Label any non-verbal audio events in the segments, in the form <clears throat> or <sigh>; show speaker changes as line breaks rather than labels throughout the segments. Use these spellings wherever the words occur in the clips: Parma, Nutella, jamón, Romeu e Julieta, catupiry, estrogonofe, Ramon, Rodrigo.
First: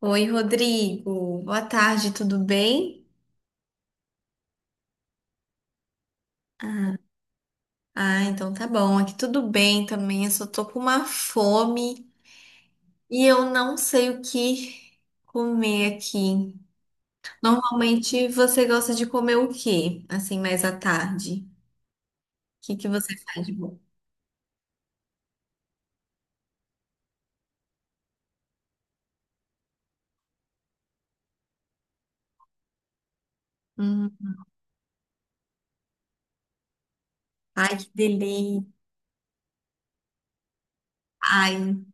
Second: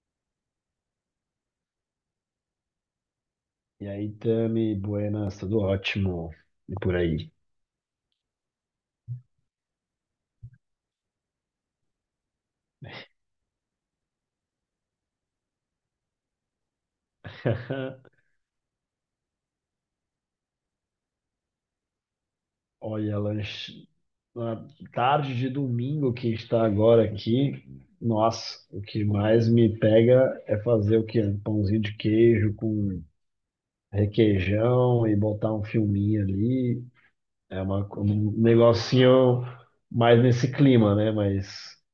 Oi, Rodrigo. Boa tarde, tudo bem?
E aí, Tami, buenas, tudo ótimo. E por
Ah,
aí.
então tá bom. Aqui tudo bem também. Eu só tô com uma fome e eu não sei o que comer aqui.
<laughs>
Normalmente você gosta de comer o quê? Assim, mais à tarde. O que que você
Olha,
faz de bom?
lanche. Na tarde de domingo que está agora aqui, nossa, o que mais me pega é fazer o quê? Um pãozinho de queijo com
Hum,
requeijão e botar um filminho ali. É
ai, que
um
delícia.
negocinho mais nesse clima, né? Mas,
Ai,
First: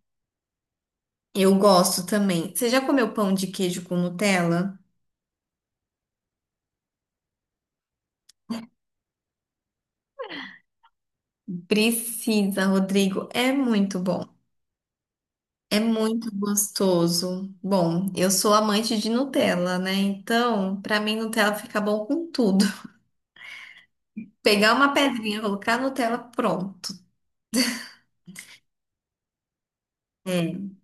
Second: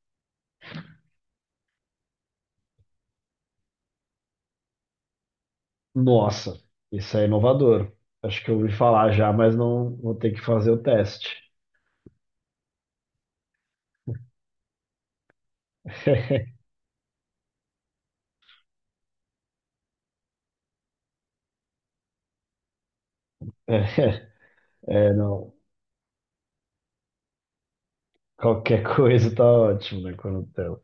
eu gosto também. Você já comeu pão de queijo com Nutella?
nossa, isso é inovador. Acho que eu ouvi falar já, mas não vou ter que fazer o teste.
Precisa, Rodrigo. É muito bom. É muito
<laughs>
gostoso. Bom, eu sou amante de Nutella, né? Então, pra mim, Nutella fica bom com tudo. <laughs> Pegar uma
É,
pedrinha,
não.
colocar Nutella, pronto.
Qualquer <laughs> coisa tá ótimo, né, com
É.
Nutella.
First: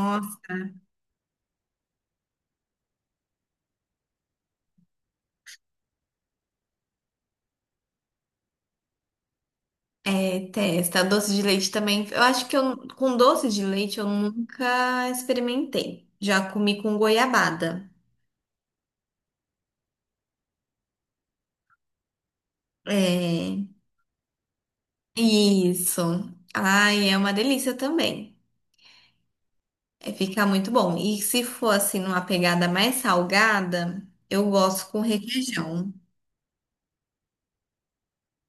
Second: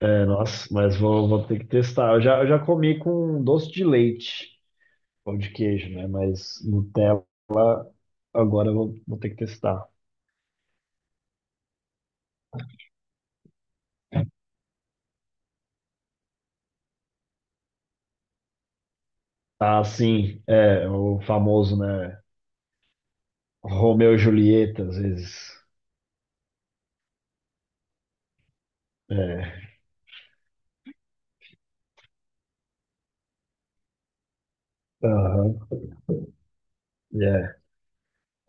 É, nossa, mas vou ter que testar. Eu já comi com doce de leite, pão de queijo, né? Mas Nutella, agora eu vou ter que testar.
é, testa. Doce de leite também. Eu acho que eu, com doce de leite eu nunca experimentei. Já comi com goiabada.
Ah, sim, é o famoso, né?
É.
Romeu e Julieta, às vezes.
Isso. Ai, é uma delícia também.
É,
É, fica muito bom. E se for assim, numa pegada mais salgada, eu gosto com
aham,
requeijão.
é.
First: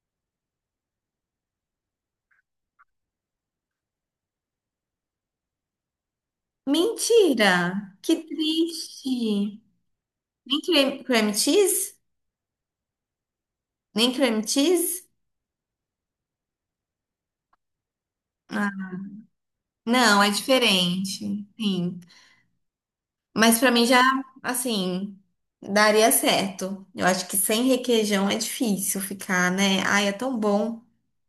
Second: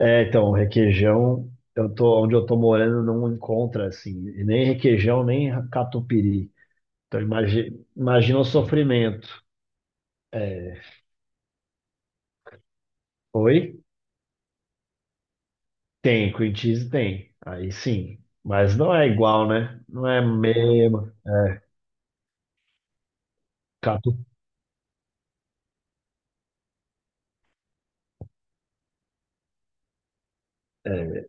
É, então, requeijão, onde eu tô morando não encontra, assim, nem requeijão, nem catupiry. Então,
Mentira! Que
imagina o
triste!
sofrimento.
Nem
É,
creme, creme cheese?
foi?
Nem creme cheese?
Tem, cream cheese tem. Aí sim. Mas
Ah,
não é igual, né? Não
não,
é
é
mesmo.
diferente.
É,
Sim. Mas pra mim já,
catu...
assim, daria certo. Eu acho que sem requeijão é difícil ficar, né? Ai, é tão bom.
é,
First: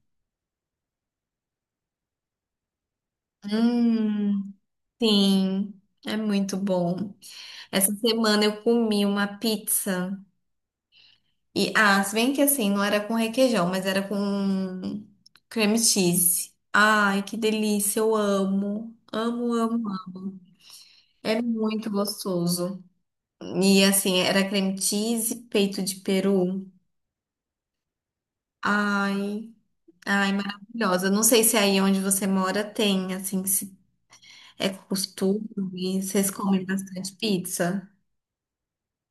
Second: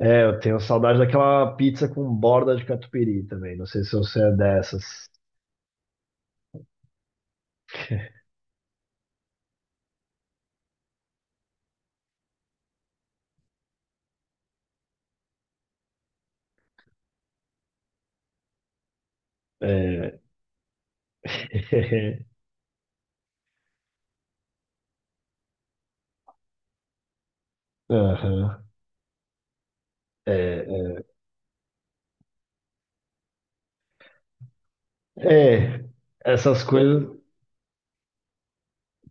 é, eu tenho saudade daquela pizza com borda de catupiry também. Não sei se você é
Hum,
dessas.
sim, é muito bom. Essa semana eu comi uma pizza. E, ah, se bem que assim, não era com requeijão, mas era com creme cheese. Ai, que delícia, eu amo. Amo, amo,
É.
amo. É muito
<laughs>
gostoso. E assim, era creme cheese, peito de peru.
Aham.
Ai, ai,
É, é.
maravilhosa. Não sei se aí onde você mora tem, assim, se é
É,
costume, vocês
essas
comem
coisas
bastante pizza.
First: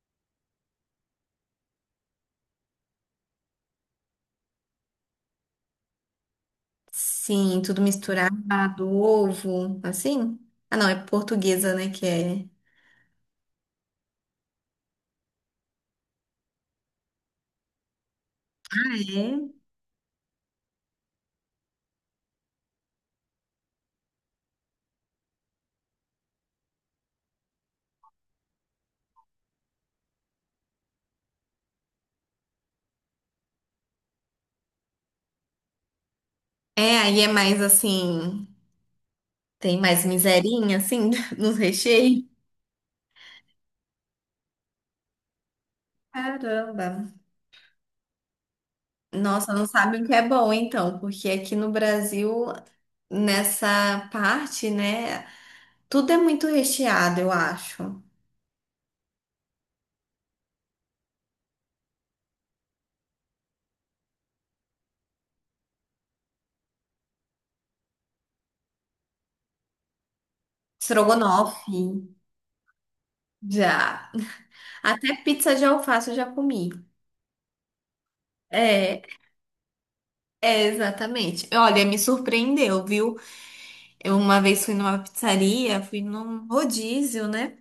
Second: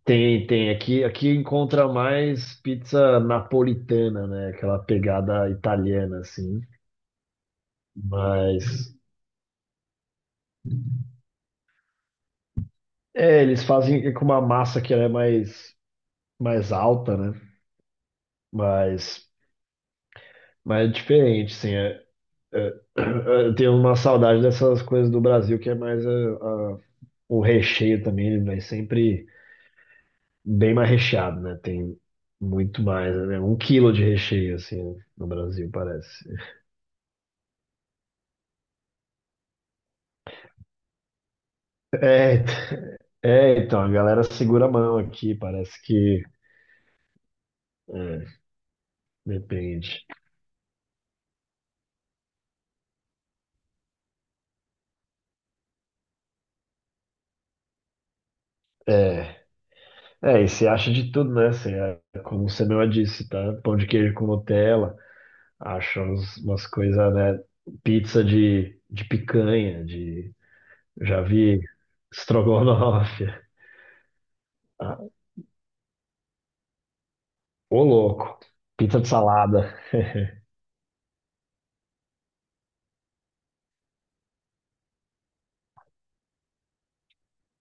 tem, tem. Aqui encontra mais pizza napolitana, né? Aquela pegada italiana, assim.
Sim, tudo misturado,
Mas.
ovo, assim. Ah, não, é portuguesa, né, que é.
É, eles fazem com uma massa que ela é mais alta, né?
Ah,
Mas,
é?
mas é diferente, sim. É, é- <clears throat> eu tenho uma saudade dessas coisas do Brasil, que é mais é, o recheio também, ele vai sempre bem mais recheado, né? Tem muito mais, né? Um quilo de recheio, assim, né? No Brasil, parece.
É, aí é mais assim, tem mais miserinha, assim, <laughs> nos recheios.
É, é, então, a galera segura a mão aqui, parece que.
Caramba.
É,
Nossa, não sabe
depende.
o que é bom, então, porque aqui no Brasil, nessa parte, né, tudo é muito recheado, eu acho.
É. É, e se acha de tudo, né? Você, é, como você mesmo disse, tá? Pão de queijo com Nutella, acha umas coisas, né? Pizza de picanha. Já
Estrogonofe,
vi estrogonofe. <laughs>
já.
Ah,
Até pizza de alface eu já comi.
ô louco. Pizza
É,
de salada. <laughs>
exatamente. Olha, me surpreendeu, viu? Eu uma vez fui numa pizzaria, fui num rodízio, né?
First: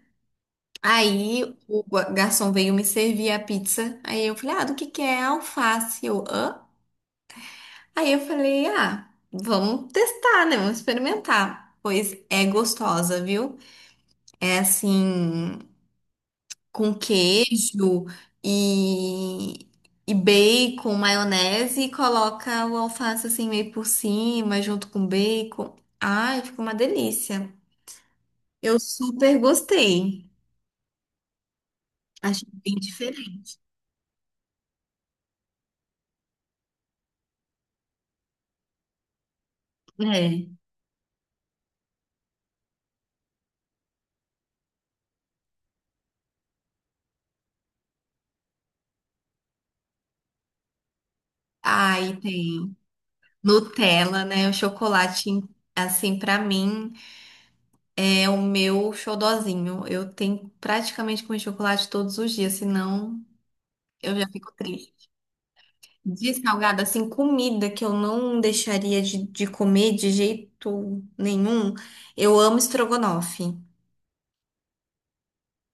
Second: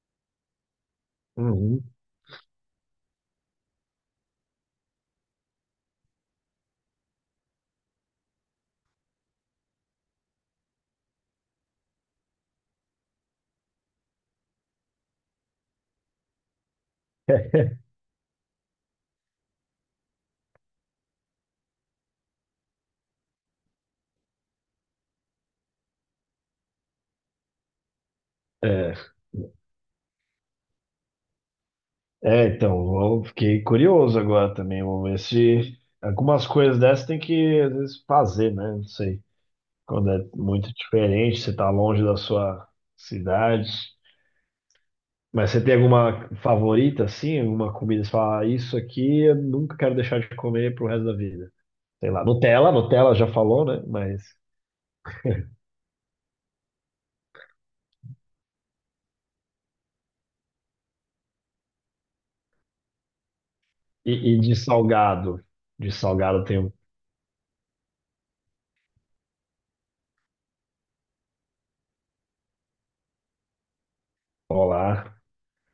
Aí o
Uhum.
garçom veio me servir a pizza. Aí eu falei, ah, do que é alface? Eu, hã? Aí eu falei, ah, vamos testar, né? Vamos experimentar. Pois é gostosa, viu? É assim, com
É,
queijo e, e bacon, maionese, e coloca o alface assim meio por cima, junto com bacon. Ai, ficou uma delícia. Eu super gostei. Achei
é,
bem
então, eu
diferente.
fiquei curioso agora também. Vamos ver se algumas coisas dessas tem que, às vezes, fazer, né? Não sei. Quando é
É.
muito diferente, você tá longe da sua cidade. Mas você tem alguma favorita, assim? Alguma comida? Você fala, "Ah, isso aqui eu nunca quero deixar de comer pro resto da vida." Sei
Aí
lá, Nutella,
tem.
Nutella já falou, né? Mas.
Nutella, né? O chocolate, assim, pra mim é o meu xodozinho. Eu tenho praticamente comer chocolate todos os dias, senão eu já
E
fico
de
triste.
salgado? De
De
salgado tem um
salgado, assim, comida que eu não deixaria de comer de jeito nenhum. Eu amo estrogonofe.
polar.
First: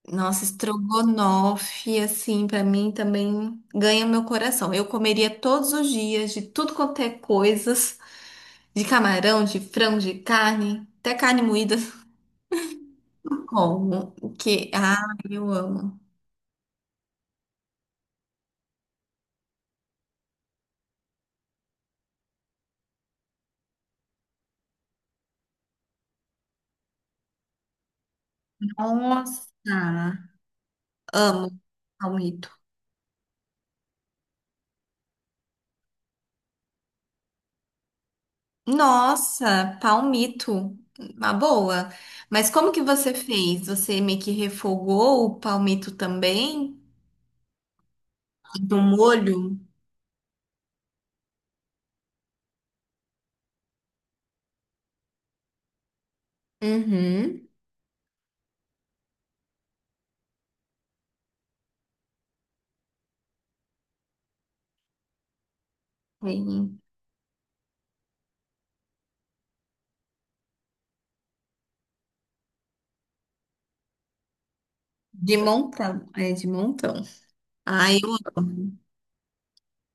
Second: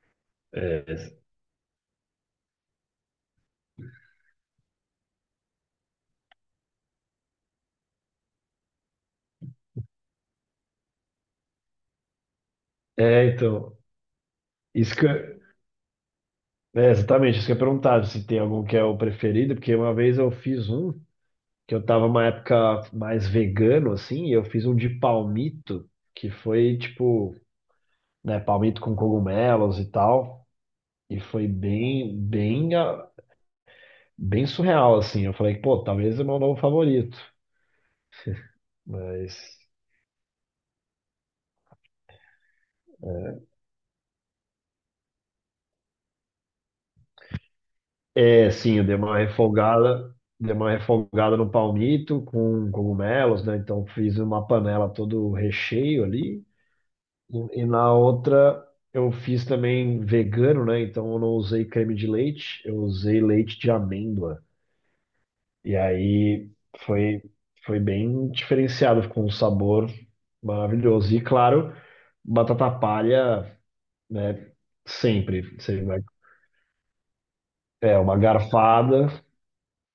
Nossa,
É,
estrogonofe, assim, pra mim também ganha meu coração. Eu comeria todos os dias de tudo quanto é coisas, de camarão, de frango, de carne, até carne moída.
é, então.
Como? Que,
Isso
ah,
que eu-
eu amo.
É, exatamente, isso que eu ia perguntar, se tem algum que é o preferido, porque uma vez eu fiz um, que eu tava uma época mais vegano, assim, e eu fiz um de palmito, que foi tipo, né, palmito com
Nossa,
cogumelos e tal. E foi
amo palmito.
bem surreal, assim. Eu falei, pô, talvez é meu novo favorito. Mas.
Nossa, palmito. Uma boa. Mas como que você fez? Você meio que refogou o palmito também?
É,
Do
sim, eu
molho.
dei uma refogada no palmito com cogumelos, né? Então fiz uma panela todo o recheio ali.
Uhum.
E na outra eu fiz também vegano, né? Então eu não usei creme de leite, eu usei leite de amêndoa. E aí
Sim.
foi, foi bem diferenciado, ficou um sabor maravilhoso. E claro, batata palha, né?
De
Sempre. Você vai,
montão. É, de montão. Ai,
é
eu
uma
amo.
garfada,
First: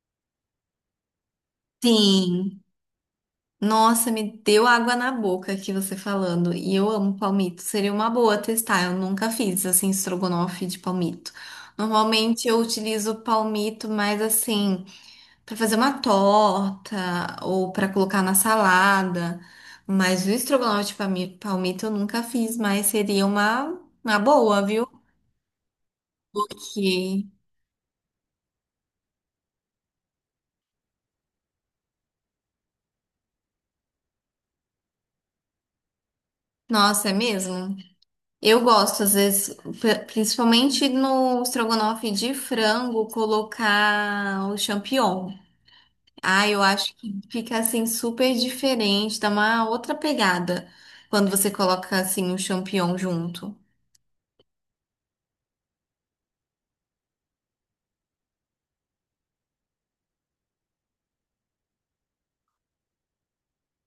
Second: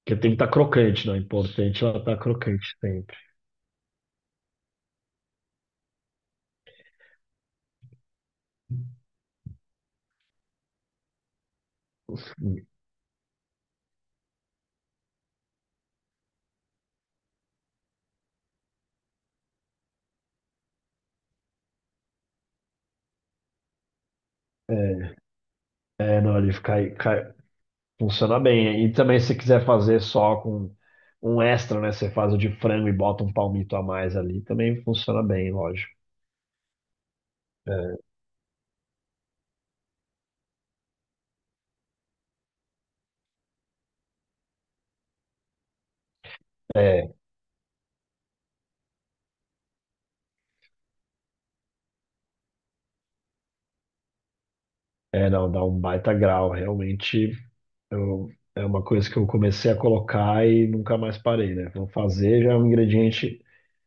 que tem que estar crocante, não é importante é ela estar
Sim.
crocante sempre.
Nossa, me deu água na boca aqui você falando. E eu amo palmito. Seria uma boa testar. Eu nunca fiz assim estrogonofe de palmito. Normalmente eu utilizo palmito mais assim para fazer uma torta ou para colocar na salada. Mas o estrogonofe de palmito eu nunca fiz, mas seria uma boa, viu?
É, é, não, ele
Porque,
funciona bem. E também se você quiser fazer só com um extra, né? Você faz o de frango e bota um palmito a mais ali, também funciona bem, lógico.
nossa, é mesmo? Eu gosto, às vezes, principalmente no estrogonofe de frango, colocar o champignon. Ah, eu acho
É, é,
que fica assim super diferente, dá uma outra pegada quando você coloca assim o champignon junto.
é, não, dá um baita grau, realmente. Eu, é uma coisa que eu comecei a colocar e nunca mais parei, né? Vou fazer já é um ingrediente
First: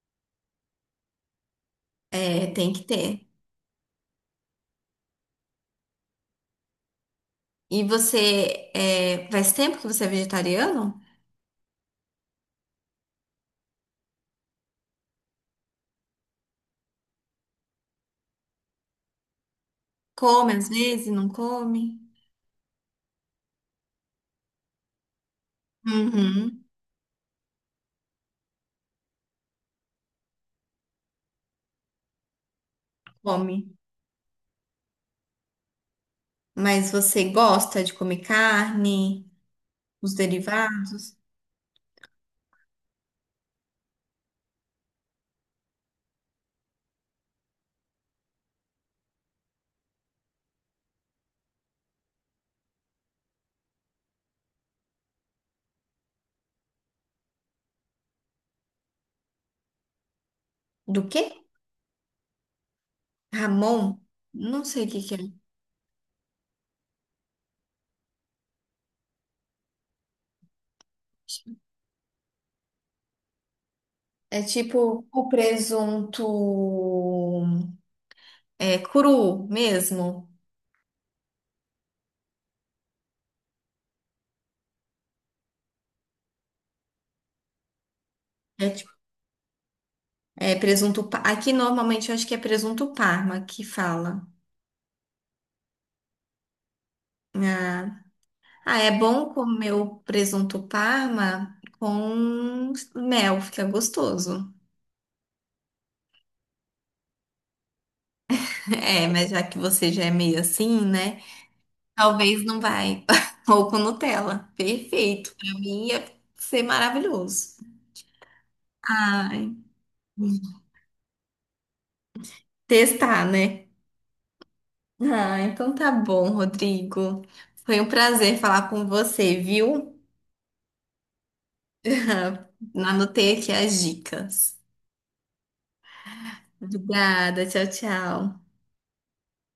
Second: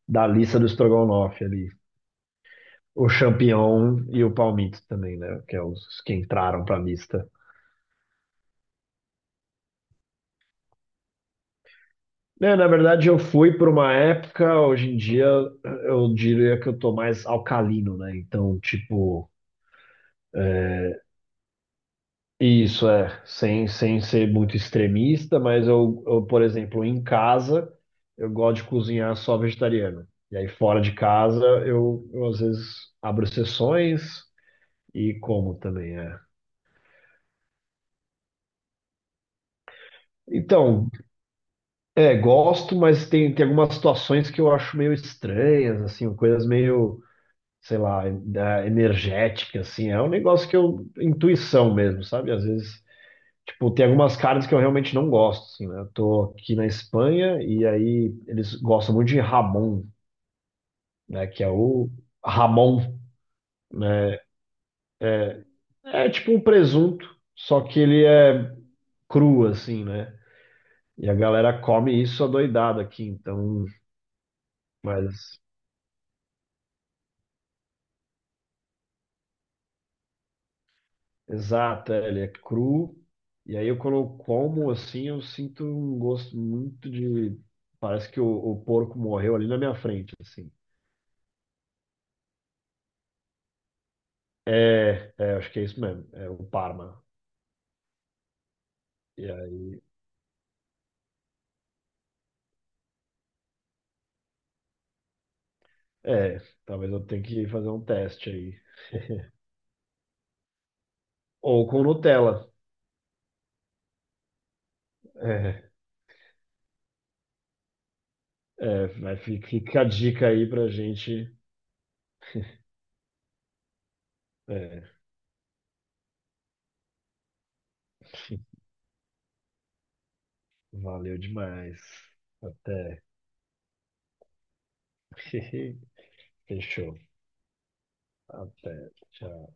da lista do estrogonofe ali.
É, tem que
O
ter.
champignon e o palmito também, né? Que é os que entraram para a lista.
E você, é, faz tempo que você é vegetariano?
Né, na verdade, eu fui por uma época, hoje em dia eu diria que eu tô mais alcalino, né? Então, tipo,
Come às vezes, não come?
isso é, sem ser muito extremista, mas eu, por
Uhum,
exemplo, em casa, eu gosto de cozinhar só vegetariano. E aí fora de casa, eu às vezes abro
come.
sessões e como também, é.
Mas você gosta de comer carne, os
Então,
derivados?
é, gosto, mas tem algumas situações que eu acho meio estranhas, assim, coisas meio, sei lá, energéticas, assim. É um negócio que eu, intuição mesmo, sabe? Às vezes, tipo, tem algumas carnes que eu realmente não gosto, assim, né? Eu tô aqui na Espanha e aí eles gostam muito de jamón,
Do quê?
né? Que é o Ramon,
Ramon?
né?
Não sei o que que é.
É tipo um presunto, só que ele é cru, assim, né? E a galera come isso adoidado aqui, então.
É tipo o
Mas,
presunto é cru mesmo.
exato, é, ele é cru. E aí eu quando eu como, assim, eu sinto um gosto muito de. Parece que o
É, tipo-
porco morreu ali na minha frente, assim.
é presunto. Pa- aqui normalmente eu acho que é presunto Parma que fala.
É, é, acho que é isso mesmo, é o Parma.
Ah, ah, é bom comer o presunto Parma com mel, fica gostoso.
É, talvez eu tenha que fazer um teste aí.
<laughs> É, mas
<laughs>
já que você já é meio assim, né?
Ou com
Talvez
Nutella.
não vai. <laughs> Ou com Nutella. Perfeito. Pra
É,
mim ia ser maravilhoso.
é, mas
Ai.
fica a dica aí pra gente.
Testar, né?
É,
Ah, então tá bom, Rodrigo. Foi um prazer falar com você, viu?
valeu demais.
<laughs>
Até.
Anotei aqui as dicas.
<laughs> Fechou.
Obrigada, tchau, tchau.
Até. Tchau.